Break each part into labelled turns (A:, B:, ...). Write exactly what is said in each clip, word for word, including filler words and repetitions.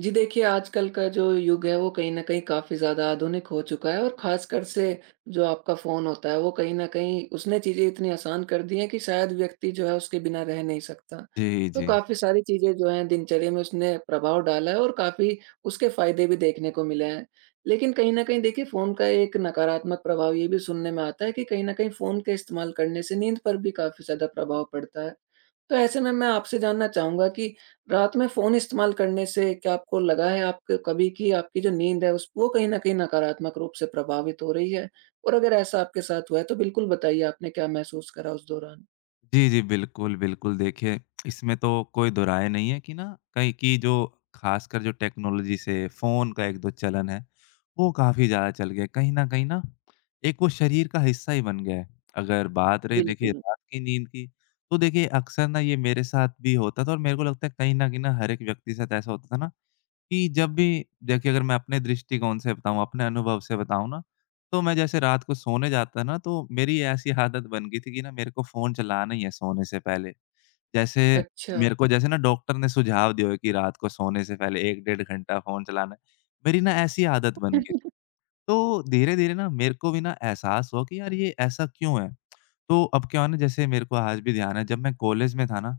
A: जी देखिए, आजकल का जो युग है वो कहीं न कहीं काफ़ी ज़्यादा आधुनिक हो चुका है और ख़ासकर से जो आपका फ़ोन होता है वो कहीं न कहीं उसने चीज़ें इतनी आसान कर दी हैं कि शायद व्यक्ति जो है उसके बिना रह नहीं सकता।
B: जी,
A: तो
B: जी।
A: काफ़ी सारी चीज़ें जो हैं दिनचर्या में उसने प्रभाव डाला है और काफ़ी उसके फ़ायदे भी देखने को मिले हैं। लेकिन कहीं न कहीं देखिए फ़ोन का एक नकारात्मक प्रभाव ये भी सुनने में आता है कि कहीं न कहीं फ़ोन के इस्तेमाल करने से नींद पर भी काफ़ी ज़्यादा प्रभाव पड़ता है। तो ऐसे में मैं आपसे जानना चाहूँगा कि रात में फ़ोन इस्तेमाल करने से क्या आपको लगा है आपको कभी कि आपकी जो नींद है उस वो कहीं न कहीं नकारात्मक रूप से प्रभावित हो रही है? और अगर ऐसा आपके साथ हुआ है तो बिल्कुल बताइए आपने क्या महसूस करा उस दौरान?
B: जी, जी, बिल्कुल, बिल्कुल। देखिए, इसमें तो कोई दो राय नहीं है कि ना कहीं कि जो ख़ासकर जो टेक्नोलॉजी से फ़ोन का एक जो चलन है, वो काफ़ी ज़्यादा चल गया है। कहीं न कहीं ना, एक वो शरीर का हिस्सा ही बन गया है। अगर बात रही देखिए
A: बिल्कुल।
B: रात की नींद की, तो देखिए अक्सर ना ये मेरे साथ भी होता था, और मेरे को लगता है कहीं न कहीं ना हर एक व्यक्ति के साथ ऐसा होता था ना कि जब भी देखिए अगर मैं अपने दृष्टिकोण से बताऊँ, अपने अनुभव से बताऊँ ना, तो मैं जैसे रात को सोने जाता ना, तो मेरी ऐसी आदत बन गई थी कि ना मेरे को फ़ोन चलाना ही है सोने से पहले। जैसे
A: अच्छा,
B: मेरे को जैसे ना डॉक्टर ने सुझाव दिया है कि रात को सोने से पहले एक डेढ़ घंटा फ़ोन चलाना है। मेरी ना ऐसी आदत बन गई। तो धीरे-धीरे ना मेरे को भी ना एहसास हुआ कि यार ये ऐसा क्यों है? तो अब क्या हुआ ना जैसे मेरे को आज भी ध्यान है, जब मैं कॉलेज में था ना,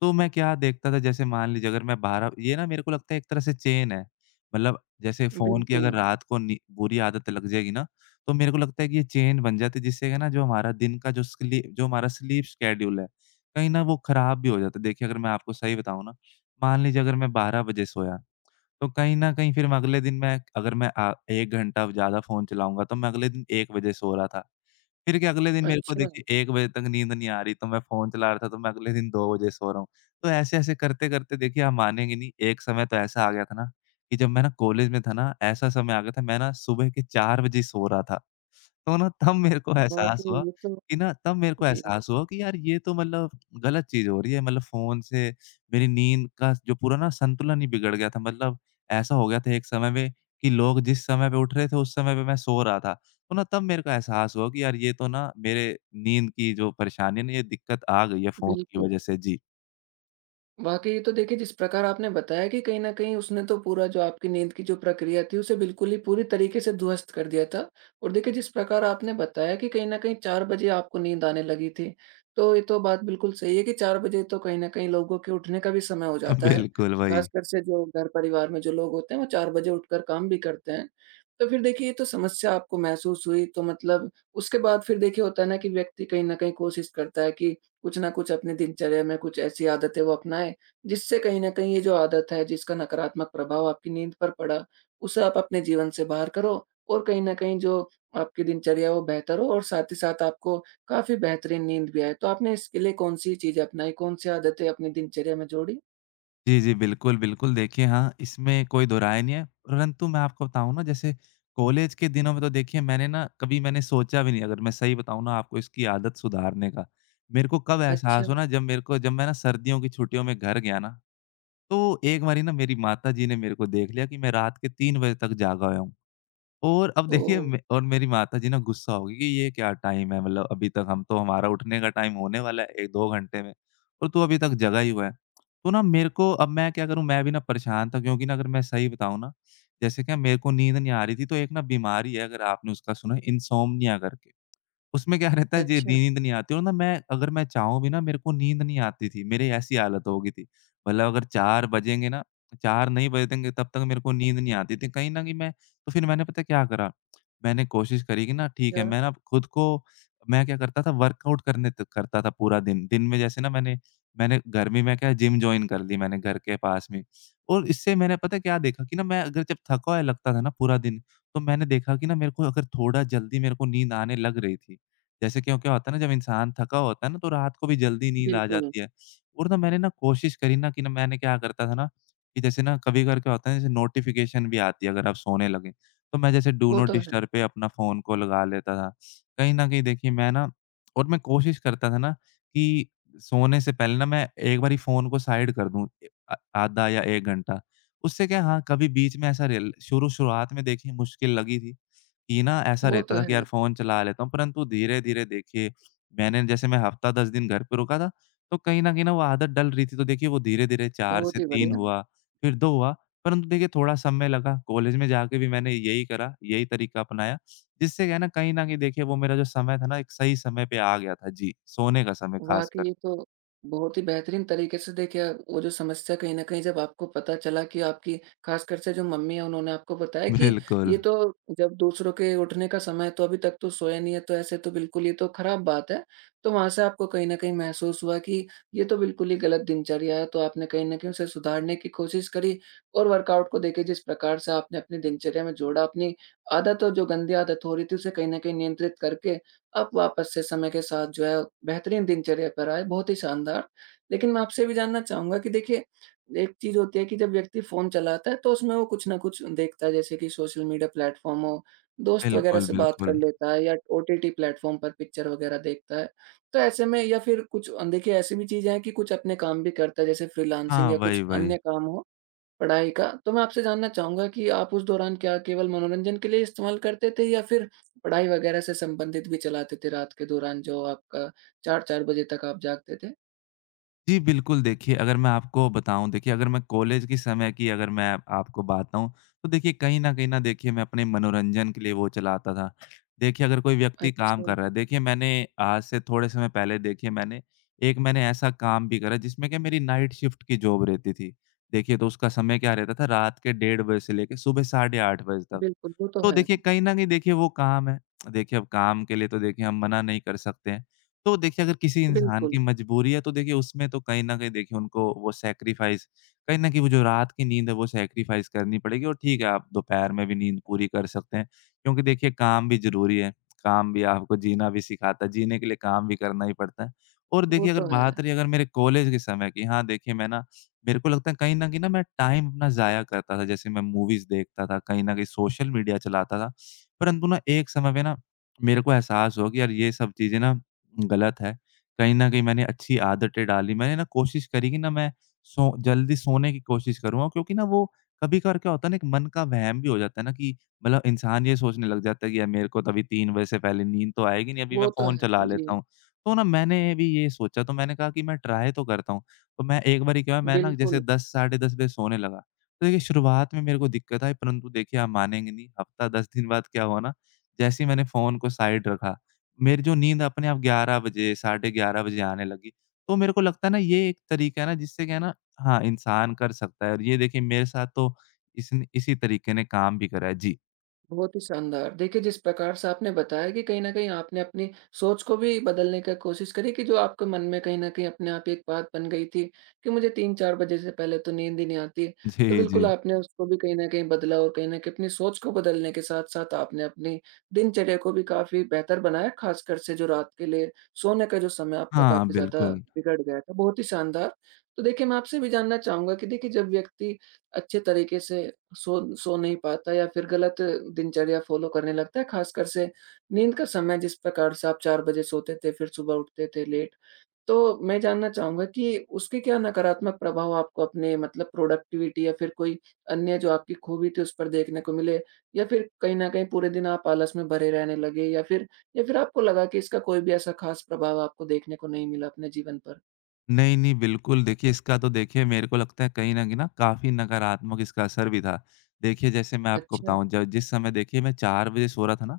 B: तो मैं क्या देखता था जैसे मान लीजिए अगर मैं बारह ये ना मेरे को लगता है एक तरह से चेन है। मतलब जैसे फ़ोन की अगर
A: बिल्कुल।
B: रात को नी बुरी आदत लग जाएगी ना, तो मेरे को लगता है कि ये चेन बन जाती है जिससे क्या है ना जो हमारा दिन का जो स्ली जो हमारा स्लीप शेड्यूल है, कहीं न वो ख़राब भी हो जाता है। देखिए अगर मैं आपको सही बताऊँ ना, मान लीजिए अगर मैं बारह बजे सोया, तो कहीं न कहीं फिर मैं अगले दिन मैं अगर मैं अ, एक घंटा ज़्यादा फ़ोन चलाऊँगा तो मैं अगले दिन एक बजे सो रहा था। फिर क्या अगले दिन मेरे को
A: अच्छा,
B: देखिए एक बजे तक नींद नहीं आ रही, तो मैं फ़ोन चला रहा था, तो मैं अगले दिन दो बजे सो रहा हूँ। तो ऐसे-ऐसे करते-करते देखिए आप मानेंगे नहीं, एक समय तो ऐसा आ गया था ना, कि जब मैं ना कॉलेज में था ना, ऐसा समय आ गया था मैं ना सुबह के चार बजे ही सो रहा था। तो ना तब मेरे को एहसास
A: वाक़ई
B: हुआ
A: ये तो।
B: कि ना तब मेरे को
A: जी,
B: एहसास हुआ कि यार ये तो मतलब गलत चीज़ हो रही है। मतलब फ़ोन से मेरी नींद का जो पूरा ना संतुलन ही बिगड़ गया था। मतलब ऐसा हो गया था एक समय में कि लोग जिस समय पे उठ रहे थे, उस समय पे मैं सो रहा था। तो ना तब मेरे को एहसास हुआ कि यार ये तो ना मेरे नींद की जो परेशानी है ना ये दिक्कत आ गई है फ़ोन की
A: बिल्कुल।
B: वज़ह से। जी।
A: वाक़ई, तो देखिए जिस प्रकार आपने बताया कि कहीं न कहीं उसने तो पूरा जो आपकी नींद की जो प्रक्रिया थी उसे बिल्कुल ही पूरी तरीके से ध्वस्त कर दिया था। और देखिए जिस प्रकार आपने बताया कि कहीं न कहीं चार बजे आपको नींद आने लगी थी। तो ये तो बात बिल्कुल सही है कि चार बजे तो कहीं न कहीं लोगों के उठने का भी समय हो जाता है।
B: बिल्कुल वही।
A: ख़ासकर से जो घर परिवार में जो लोग होते हैं वो चार बजे उठकर काम भी करते हैं। तो फिर देखिए ये तो समस्या आपको महसूस हुई, तो मतलब उसके बाद फिर देखिए होता है ना कि व्यक्ति कहीं न कहीं कोशिश करता है कि कुछ ना कुछ अपनी दिनचर्या में कुछ ऐसी आदतें वो अपनाएँ, जिससे कहीं न कहीं ये जो आदत है जिसका नकारात्मक प्रभाव आपकी नींद पर पड़ा, उसे आप अपने जीवन से बाहर करो और कहीं न कहीं जो आपकी दिनचर्या है वो बेहतर हो और साथ ही साथ आपको काफ़ी बेहतरीन नींद भी आए। तो आपने इसके लिए कौन-सी चीज़ें अपनाई, कौन-सी आदतें अपनी दिनचर्या में जोड़ी?
B: जी, जी। बिल्कुल, बिल्कुल। देखिए हाँ, इसमें कोई दो राय नहीं है, परंतु मैं आपको बताऊँ ना जैसे कॉलेज के दिनों में तो देखिए मैंने ना कभी मैंने सोचा भी नहीं अगर मैं सही बताऊँ ना आपको इसकी आदत सुधारने का। मेरे को कब
A: अच्छा,
B: एहसास हुआ ना जब मेरे को जब मैं ना सर्दियों की छुट्टियों में घर गया ना, तो एक बारी ना मेरी माताजी ने मेरे को देख लिया कि मैं रात के तीन बजे तक जागा हुआ हूँ। और अब देखिए
A: ओह!
B: मे और मेरी माताजी ना गुस्सा होगी कि ये क्या टाइम है, मतलब अभी तक हम तो हमारा उठने का टाइम होने वाला है एक दो घंटे में और तू अभी तक जगा ही हुआ है। तो ना मेरे को अब मैं क्या करूँ, मैं भी ना परेशान था क्योंकि ना अगर मैं सही बताऊँ ना, जैसे क्या मेरे को नींद नहीं आ रही थी, तो एक ना बीमारी है अगर आपने उसका सुना है, इंसोम्निया करके। उसमें क्या रहता है जी
A: अच्छा,
B: नींद नहीं आती, और ना मैं अगर मैं चाहूँ भी ना मेरे को नींद नहीं आती थी। मेरी ऐसी हालत हो गई थी। मतलब अगर चार बजेंगे ना चार नहीं बजेंगे तब तक मेरे को नींद नहीं आती थी। कहीं न कहीं मैं तो फिर मैंने पता है क्या करा? मैंने कोशिश करी कि ना ठीक है
A: क्या?
B: मैं ना खुद को मैं क्या करता था वर्कआउट करने तक करता था पूरा दिन। दिन में जैसे ना मैंने मैंने घर में मैं क्या जिम जॉइन कर ली मैंने घर के पास में। और इससे मैंने पता है क्या देखा कि ना मैं अगर जब थका हुआ लगता था ना पूरा दिन, तो मैंने देखा कि ना मेरे को अगर थोड़ा जल्दी मेरे को नींद आने लग रही थी। जैसे क्यों क्या होता है ना जब इंसान थका होता है ना तो रात को भी जल्दी नींद आ
A: बिल्कुल,
B: जाती है। और ना मैंने ना कोशिश करी ना कि ना मैंने क्या करता था ना कि जैसे ना कभी-कभार क्या होता है जैसे नोटिफ़िकेशन भी आती है अगर आप सोने लगे, तो मैं जैसे डू
A: वो
B: नॉट
A: तो है,
B: डिस्टर्ब पे अपना फ़ोन को लगा लेता था। कहीं न कहीं देखिए मैं ना और मैं कोशिश करता था ना कि सोने से पहले ना मैं एक बारी फ़ोन को साइड कर दूँ, अ, आधा या एक घंटा। उससे क्या हाँ, कभी बीच में ऐसा रेल शुरू शुरुआत में देखिए मुश्किल लगी थी। कि ना ऐसा
A: वो
B: रहता
A: तो
B: था कि यार
A: है।
B: फ़ोन चला लेता हूँ, परंतु धीरे-धीरे देखिए मैंने जैसे मैं हफ़्ता दस दिन घर पे रुका था, तो कहीं न कहीं ना वो आदत डल रही थी। तो देखिए वो धीरे-धीरे चार
A: बहुत
B: से
A: ही
B: तीन
A: बढ़िया।
B: हुआ, फिर दो हुआ, परंतु देखिए थोड़ा समय लगा। कॉलेज में जाके भी मैंने यही करा, यही तरीका अपनाया, जिससे क्या है ना कहीं न कहीं देखिए वो मेरा जो समय था ना एक सही समय पे आ गया था। जी, सोने का समय
A: वाक़ई
B: ख़ासकर।
A: ये तो बहुत ही बेहतरीन तरीके से देखिए आप- वो जो समस्या कहीं न कहीं जब आपको पता चला कि आपकी, ख़ासकर से जो मम्मी है उन्होंने आपको बताया कि
B: बिल्कुल।
A: ये तो, जब दूसरों के उठने का समय है तो अभी तक तो सोया नहीं है, तो ऐसे तो बिल्कुल ये तो ख़राब बात है। तो वहाँ से आपको कहीं न कहीं महसूस हुआ कि ये तो बिल्कुल ही गलत दिनचर्या है, तो आपने कहीं न कहीं उसे सुधारने की कोशिश करी और वर्कआउट को देखिए जिस प्रकार से आपने अपनी दिनचर्या में जोड़ा, अपनी आदत और जो गंदी आदत हो रही थी उसे कहीं न कहीं नियंत्रित करके आप वापस से समय के साथ जो है बेहतरीन दिनचर्या पर आए, बहुत ही शानदार। लेकिन मैं आपसे भी जानना चाहूँगा कि देखिए, एक चीज़ होती है कि जब व्यक्ति फ़ोन चलाता है तो उसमें वो कुछ न कुछ देखता है, जैसे कि सोशल मीडिया प्लेटफ़ॉर्म हो, दोस्त वग़ैरह
B: बिल्कुल,
A: से बात कर
B: बिल्कुल।
A: लेता है या ओटीटी प्लेटफ़ॉर्म पर पिक्चर वग़ैरह देखता है। तो ऐसे में, या फिर कुछ देखिए ऐसी भी चीज़ें हैं कि कुछ अपने काम भी करता है जैसे फ्रीलांसिंग
B: हाँ,
A: या
B: वही,
A: कुछ
B: वही।
A: अन्य काम हो, पढ़ाई का। तो मैं आपसे जानना चाहूँगा कि आप उस दौरान क्या केवल मनोरंजन के लिए इस्तेमाल करते थे या फिर पढ़ाई वग़ैरह से संबंधित भी चलाते थे रात के दौरान, जो आपका चार चार बजे तक आप जागते थे?
B: जी, बिल्कुल देखिए, अगर मैं आपको बताऊँ देखिए अगर मैं कॉलेज के समय की अगर मैं आपको बताऊँ, तो देखिए कहीं न कहीं न देखिए मैं अपने मनोरंजन के लिए वो चलाता था। देखिए अगर कोई व्यक्ति काम
A: अच्छा,
B: कर रहा है देखिए मैंने आज से थोड़े समय पहले देखिए मैंने एक मैंने ऐसा काम भी करा जिसमें क्या मेरी नाइट शिफ्ट की जॉब रहती थी। देखिए तो उसका समय क्या रहता था रात के डेढ़ बजे से लेके सुबह साढ़े आठ बजे तक।
A: बिल्कुल, वो तो
B: तो
A: है।
B: देखिए कहीं न कहीं देखिए वो काम है। देखिए अब काम के लिए तो देखिए हम मना नहीं कर सकते हैं। तो देखिए अगर किसी इंसान
A: बिल्कुल,
B: की मजबूरी है तो देखिए उसमें तो कहीं न कहीं देखिए उनको वो सैक्रिफ़ाइस कहीं न कहीं वो जो रात की नींद है वो सैक्रिफ़ाइस करनी पड़ेगी, और ठीक है आप दोपहर में भी नींद पूरी कर सकते हैं। क्योंकि देखिए काम भी ज़रूरी है। काम भी आपको जीना भी सिखाता है, जीने के लिए काम भी करना ही पड़ता है। और
A: वो
B: देखिए अगर
A: तो है।
B: बात रही अगर मेरे कॉलेज के समय की, हाँ देखिए मैं ना मेरे को लगता है कहीं न कहीं ना मैं टाइम अपना ज़ाया करता था, जैसे मैं मूवीज़ देखता था, कहीं न कहीं सोशल मीडिया चलाता था। परंतु ना एक समय पे ना मेरे को एहसास हुआ कि यार ये सब चीज़ें ना गलत है। कहीं न कहीं मैंने अच्छी आदतें डाली, मैंने ना कोशिश करी कि ना मैं सो जल्दी सोने की कोशिश करूँगा क्योंकि ना वो कभी-कभार क्या होता है ना एक मन का वहम भी हो जाता है ना कि मतलब इंसान ये सोचने लग जाता है कि यार मेरे को तो अभी तीन बजे से पहले नींद तो आएगी नहीं, अभी मैं
A: वो तो
B: फ़ोन चला
A: है,
B: लेता
A: जी।
B: हूँ। तो ना मैंने भी ये सोचा, तो मैंने कहा कि मैं ट्राई तो करता हूँ। तो मैं एक बारी क्या हुआ मैं ना जैसे
A: बिल्कुल।
B: दस साढ़े दस बजे सोने लगा। तो देखिए शुरुआत में मेरे को दिक्कत आई, परंतु देखिए आप मानेंगे नहीं हफ़्ता दस दिन बाद क्या हुआ ना, जैसे ही मैंने फ़ोन को साइड रखा, मेरी जो नींद अपने आप ग्यारह बजे साढ़े ग्यारह बजे आने लगी। तो मेरे को लगता है ना ये एक तरीका है ना जिससे क्या है ना हाँ, इंसान कर सकता है और ये देखिए मेरे साथ तो इसने इसी तरीके ने काम भी करा है। जी।
A: बहुत ही शानदार। देखिए, जिस प्रकार से आपने बताया कि कहीं न कहीं आपने अपनी सोच को भी बदलने का कोशिश करी कि जो आपके मन में कहीं न कहीं अपने आप ही एक बात बन गई थी कि मुझे तीन चार बजे से पहले तो नींद ही नहीं आती। तो
B: जी,
A: बिल्कुल
B: जी।
A: आपने उसको भी कहीं न कहीं बदला और कहीं न कहीं अपनी सोच को बदलने के साथ-साथ आपने अपनी दिनचर्या को भी काफ़ी बेहतर बनाया, ख़ासकर से जो रात के लिए सोने का जो समय आपका
B: हाँ,
A: काफ़ी ज़्यादा
B: बिल्कुल।
A: बिगड़ गया था। बहुत ही शानदार। तो देखिए, मैं आपसे भी जानना चाहूँगा कि देखिए, जब व्यक्ति अच्छे तरीके से सो सो नहीं पाता या फिर गलत दिनचर्या फ़ॉलो करने लगता है, ख़ासकर से नींद का समय जिस प्रकार से आप चार बजे सोते थे, फिर सुबह उठते थे लेट। तो मैं जानना चाहूँगा कि उसके क्या नकारात्मक प्रभाव आपको अपने, मतलब प्रोडक्टिविटी या फिर कोई अन्य जो आपकी खूबी थी उस पर देखने को मिले? या फिर कहीं न कहीं पूरे दिन आप आलस में भरे रहने लगे, या फिर या फिर आपको लगा कि इसका कोई भी ऐसा ख़ास प्रभाव आपको देखने को नहीं मिला अपने जीवन पर?
B: नहीं, नहीं, बिल्कुल देखिए इसका तो देखिए मेरे को लगता है कहीं न कहीं ना काफ़ी नकारात्मक इसका असर भी था। देखिए जैसे मैं आपको
A: अच्छा,
B: बताऊँ ज जिस समय देखिए मैं चार बजे सो रहा था ना,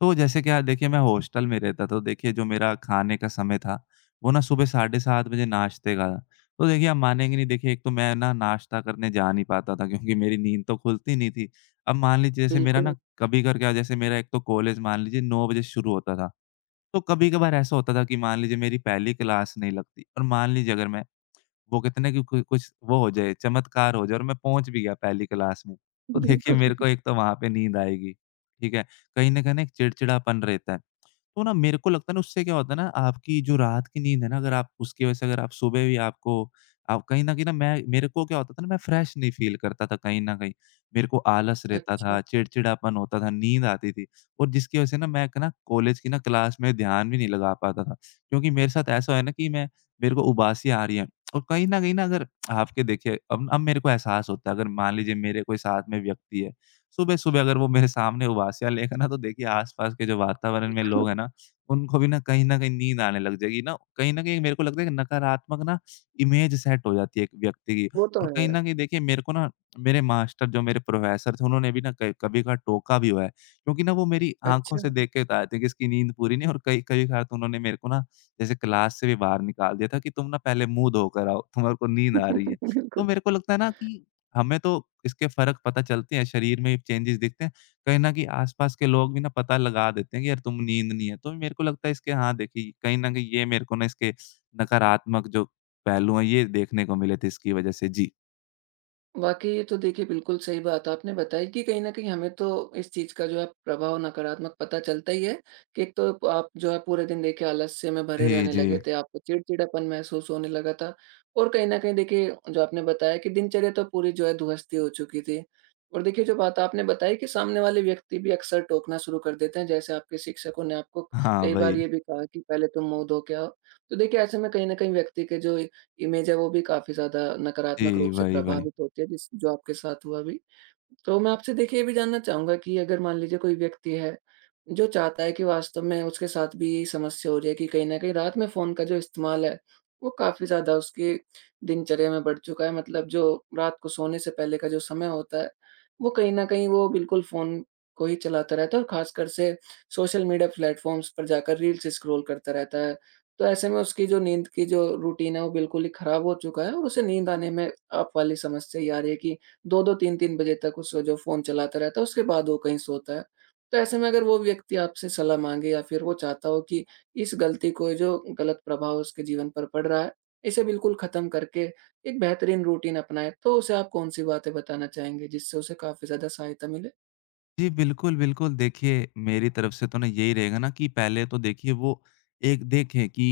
B: तो जैसे क्या देखिए मैं हॉस्टल में रहता था, तो देखिए जो मेरा खाने का समय था, वो ना सुबह साढ़े सात बजे नाश्ते का था। तो देखिए आप मानेंगे नहीं देखिए एक तो मैं ना नाश्ता करने जा नहीं पाता था क्योंकि मेरी नींद तो खुलती नहीं थी। अब मान लीजिए जैसे मेरा
A: बिल्कुल,
B: ना कभी कर क्या जैसे मेरा एक तो कॉलेज मान लीजिए नौ बजे शुरू होता था। तो कभी-कभार ऐसा होता था कि मान लीजिए मेरी पहली क्लास नहीं लगती और मान लीजिए अगर मैं वो कहते हैं ना कि कु कुछ वो हो जाए, चमत्कार हो जाए और मैं पहुँच भी गया पहली क्लास में, तो देखिए
A: बिल्कुल।
B: मेरे को एक तो वहाँ पे नींद आएगी, ठीक है? कहीं न कहीं ना एक चिड़चिड़ापन रहता है। तो ना मेरे को लगता है ना उससे क्या होता है ना आपकी जो रात की नींद है ना अगर आप उसकी वजह से अगर आप सुबह भी आपको आप कहीं न कहीं ना मैं मेरे को क्या होता था ना मैं फ्रेश नहीं फ़ील करता था कहीं न कहीं। मेरे को आलस रहता
A: अच्छा,
B: था, चिड़चिड़ापन होता था, नींद आती थी और जिसकी वजह से ना मैं एक ना कॉलेज की ना क्लास में ध्यान भी नहीं लगा पाता था। क्योंकि मेरे साथ ऐसा है ना कि मैं मेरे को उबासी आ रही है। और कहीं न कहीं ना अगर आपके देखिए अब अब मेरे को एहसास होता है अगर मान लीजिए मेरे कोई साथ में व्यक्ति है। सुबह-सुबह अगर वो मेरे सामने उबासियाँ लेगा ना, तो देखिए आस-पास के जो वातावरण में लोग हैं ना, उनको भी ना कहीं न कहीं नींद आने लग जाएगी ना। कहीं न कहीं मेरे को लगता है कि नकारात्मक ना इमेज सेट हो जाती है एक व्यक्ति की।
A: वो तो
B: और
A: है।
B: कहीं न कहीं देखिए मेरे को ना मेरे मास्टर जो मेरे प्रोफ़ेसर थे उन्होंने भी ना क कभी-कभार टोका भी हुआ है। क्योंकि ना वो मेरी आँखों से
A: अच्छा।
B: देख के बताते थे कि इसकी नींद पूरी नहीं है और कई कभी-कभार तो उन्होंने मेरे को ना जैसे क्लास से भी बाहर निकाल दिया था कि तुम ना पहले मुँह धो कर आओ, तुम्हारे को नींद आ रही है। तो
A: बिल्कुल।
B: मेरे को लगता है ना कि हमें तो इसके फ़र्क पता चलते हैं, शरीर में चेंजेस दिखते हैं। कहीं न कहीं आस-पास के लोग भी ना पता लगा देते हैं कि यार तुम नींद नहीं है। तो मेरे को लगता है इसके हाँ, देखिए कहीं न कहीं ये मेरे को ना इसके नकारात्मक जो पहलू हैं, ये देखने को मिले थे इसकी वज़ह से। जी।
A: वाक़ई ये तो देखिए बिल्कुल सही बात आपने बताई कि कहीं न कहीं हमें तो इस चीज़ का जो है प्रभाव नकारात्मक पता चलता ही है, कि एक तो आप जो है पूरे दिन देखिए आलस्य में भरे
B: जी,
A: रहने
B: जी।
A: लगे थे, आपको चिड़चिड़ापन महसूस होने लगा था और कहीं न कहीं देखिए जो आपने बताया कि दिनचर्या तो पूरी जो है ध्वस्त ही हो चुकी थी। और देखिए जो बात आपने बताई कि सामने वाले व्यक्ति भी अक्सर टोकना शुरू कर देते हैं, जैसे आपके शिक्षकों ने आपको
B: हाँ,
A: कई बार
B: वही।
A: ये भी कहा कि पहले तुम मुँह धो के आओ। तो देखिए ऐसे में कहीं न कहीं व्यक्ति के जो इमेज है वो भी काफ़ी ज़्यादा नकारात्मक
B: जी,
A: रूप से
B: वही, वही।
A: प्रभावित होती है, जिस जो आपके साथ हुआ अभी? तो मैं आपसे देखिए ये भी जानना चाहूँगा कि अगर मान लीजिए कोई व्यक्ति है, जो चाहता है कि वास्तव में उसके साथ भी यही समस्या हो रही है कि कहीं न कहीं रात में फ़ोन का जो इस्तेमाल है, वो काफ़ी ज़्यादा उसकी दिनचर्या में बढ़ चुका है। मतलब जो रात को सोने से पहले का जो समय होता है, वो कहीं न कहीं वो बिल्कुल फ़ोन को ही चलाता रहता है और ख़ासकर से सोशल मीडिया प्लेटफ़ॉर्म्स पर जाकर रील्स स्क्रॉल करता रहता है। तो ऐसे में उसकी जो नींद की जो रूटीन है, वो बिल्कुल ही ख़राब हो चुका है और उसे नींद आने में आप वाली समस्या ये आ रही है कि दो दो, तीन तीन बजे तक उसका जो फ़ोन चलाता रहता है, उसके बाद वो कहीं सोता है। तो ऐसे में अगर वो व्यक्ति आपसे सलाह माँगे या फिर वो चाहता हो कि इस गलती को, जो गलत प्रभाव उसके जीवन पर पड़ रहा है, इसे बिल्कुल ख़त्म करके एक बेहतरीन रूटीन अपनाए, तो उसे आप कौन-सी बातें बताना चाहेंगे जिससे उसे काफ़ी ज़्यादा सहायता मिले?
B: जी, बिल्कुल, बिल्कुल। देखिए, मेरी तरफ से तो ना यही रहेगा ना कि पहले तो देखिए वो एक देखें कि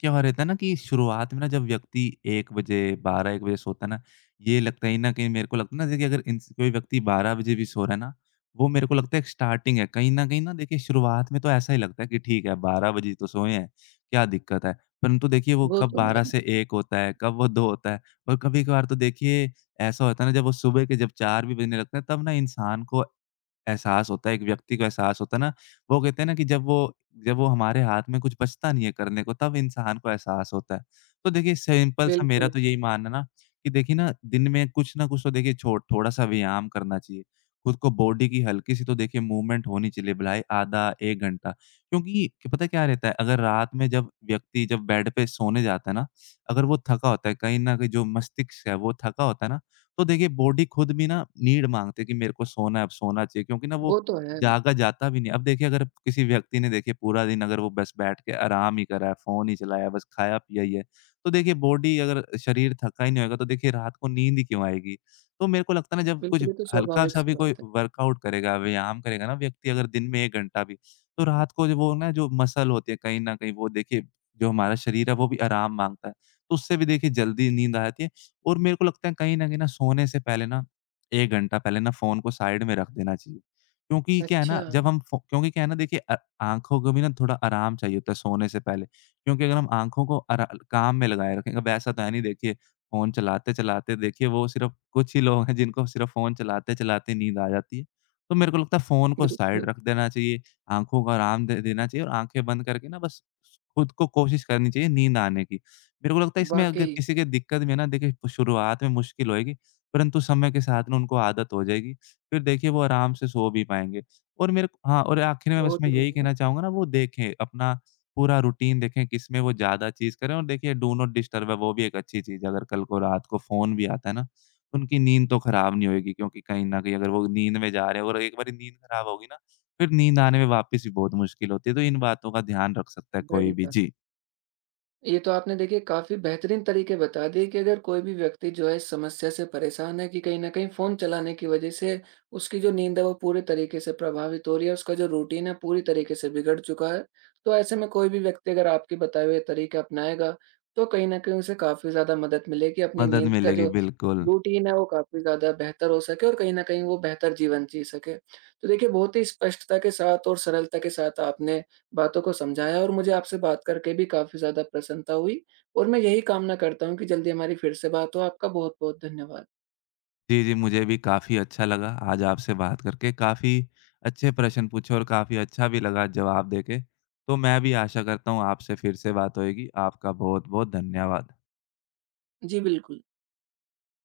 B: क्या हो रहता है ना कि शुरुआत में ना जब व्यक्ति एक बजे बारह एक बजे सोता है ना, ये लगता है कहीं न कहीं मेरे को लगता है ना देखिए अगर इंस कोई व्यक्ति बारह बजे भी सो रहा है ना, वो मेरे को लगता है एक स्टार्टिंग है। कहीं न कहीं ना देखिए शुरुआत में तो ऐसा ही लगता है कि ठीक है बारह बजे तो सोए हैं, क्या दिक्कत है? परंतु देखिए वो
A: वो
B: कब
A: तो है।
B: बारह से एक
A: हुँ।
B: होता है, कब वो दो होता है और कभी-कभार तो देखिए ऐसा होता है ना जब वो सुबह के जब चार भी बजने लगते हैं तब ना इंसान को एहसास होता है, एक व्यक्ति को एहसास होता है ना, वो कहते हैं ना कि जब वो जब वो हमारे हाथ में कुछ बचता नहीं है करने को, तब इंसान को एहसास होता है। तो देखिए, सिंपल सा मेरा
A: बिल्कुल,
B: तो यही मानना ना कि देखिए ना, दिन में कुछ ना कुछ तो देखिए छो थोड़ा-सा व्यायाम करना चाहिए। खुद को बॉडी की हल्की-सी तो देखिए मूवमेंट होनी चाहिए, भलाई आधा एक घंटा। क्योंकि कि पता है क्या रहता है, अगर रात में जब व्यक्ति जब बेड पे सोने जाता है ना, अगर वो थका होता है, कहीं न कहीं जो मस्तिष्क है, वो थका होता है ना, तो देखिए बॉडी खुद भी ना नीड माँगती है कि मेरे को सोना है, अब सोना चाहिए क्योंकि ना वो
A: वो तो है।
B: जागा जाता भी नहीं। अब देखिए अगर किसी व्यक्ति ने देखिए पूरा दिन अगर वो बस बैठ के आराम ही करा है, फ़ोन ही चलाया है, बस खाया-पिया ही है, तो देखिए बॉडी अगर शरीर थका ही नहीं होगा तो देखिए रात को नींद ही क्यों आएगी? तो मेरे को लगता है ना जब कुछ
A: बिल्कुल, ये तो स्वाभाविक
B: हल्का-सा
A: सी
B: भी कोई
A: बात है।
B: वर्कआउट करेगा, व्यायाम करेगा ना व्यक्ति अगर दिन में एक घंटा भी, तो रात को जो वो ना जो मसल होती है कहीं न कहीं वो देखिए जो हमारा शरीर है वो भी आराम माँगता है। तो उससे भी देखिए जल्दी नींद आ जाती है। और मेरे को लगता है कहीं न कहीं ना सोने से पहले ना एक घंटा पहले ना फ़ोन को साइड में रख देना चाहिए। क्योंकि क्या है
A: अच्छा,
B: ना जब हम फ़ो क्योंकि क्या है ना देखिए अ, आँखों को भी ना थोड़ा आराम चाहिए होता है सोने से पहले। क्योंकि अगर हम आँखों को अरा काम में लगाए रखें अब ऐसा तो है नहीं देखिए फ़ोन चलाते-चलाते देखिए वो सिर्फ़ कुछ ही लोग हैं जिनको सिर्फ़ फ़ोन चलाते-चलाते नींद आ जाती है। तो मेरे को लगता है फ़ोन को साइड
A: बिल्कुल,
B: रख देना चाहिए, आँखों को आराम दे देना चाहिए और आँखें बंद करके ना बस खुद को कोशिश करनी चाहिए नींद आने की। मेरे को लगता है इसमें अगर
A: वाक़ई
B: किसी के दिक्कत में ना देखिए शुरुआत में मुश्किल होएगी, परंतु समय के साथ ना उनको आदत हो जाएगी। फिर देखिए वो आराम से सो भी पाएँगे। और मेरे को हाँ, और आखिर में बस
A: बहुत
B: मैं
A: ही
B: यही
A: बढ़िया,
B: कहना चाहूँगा ना वो देखें अपना पूरा रूटीन देखें किसमें वो ज़्यादा चीज़ करें और देखिए डू नॉट डिस्टर्ब है वो भी एक अच्छी चीज़ है। अगर कल को रात को फ़ोन भी आता है ना, तो उनकी नींद तो खराब नहीं होएगी क्योंकि कहीं न कहीं अगर वो नींद में जा रहे हैं और एक बारी नींद खराब होगी ना, फिर नींद आने में वापस भी बहुत मुश्किल होती है। तो इन बातों का ध्यान रख सकता है कोई भी।
A: बढ़िया।
B: जी,
A: ये तो आपने देखिए काफ़ी बेहतरीन तरीके बता दिए कि अगर कोई भी व्यक्ति जो है इस समस्या से परेशान है कि कहीं न कहीं फ़ोन चलाने की वज़ह से उसकी जो नींद है वो पूरे तरीके से प्रभावित हो रही है, उसका जो रूटीन है पूरी तरीके से बिगड़ चुका है। तो ऐसे में कोई भी व्यक्ति अगर आपके बताए हुए तरीके अपनाएगा, तो कहीं न कहीं उसे काफ़ी ज़्यादा मदद मिलेगी, अपनी
B: मदद
A: नींद का
B: मिलेगी
A: जो
B: बिल्कुल।
A: रूटीन है वो काफ़ी ज़्यादा बेहतर हो सके और कहीं न कहीं वो बेहतर जीवन जी सके। तो देखिए बहुत ही स्पष्टता के साथ और सरलता के साथ आपने बातों को समझाया और मुझे आपसे बात करके भी काफ़ी ज़्यादा प्रसन्नता हुई और मैं यही कामना करता हूँ कि जल्दी हमारी फिर से बात हो। आपका बहुत-बहुत धन्यवाद।
B: जी, जी, मुझे भी काफ़ी अच्छा लगा आज आपसे बात करके। काफ़ी अच्छे प्रश्न पूछे और काफ़ी अच्छा भी लगा जवाब देके। तो मैं भी आशा करता हूँ आपसे फिर से बात होएगी। आपका बहुत-बहुत धन्यवाद।
A: जी, बिल्कुल।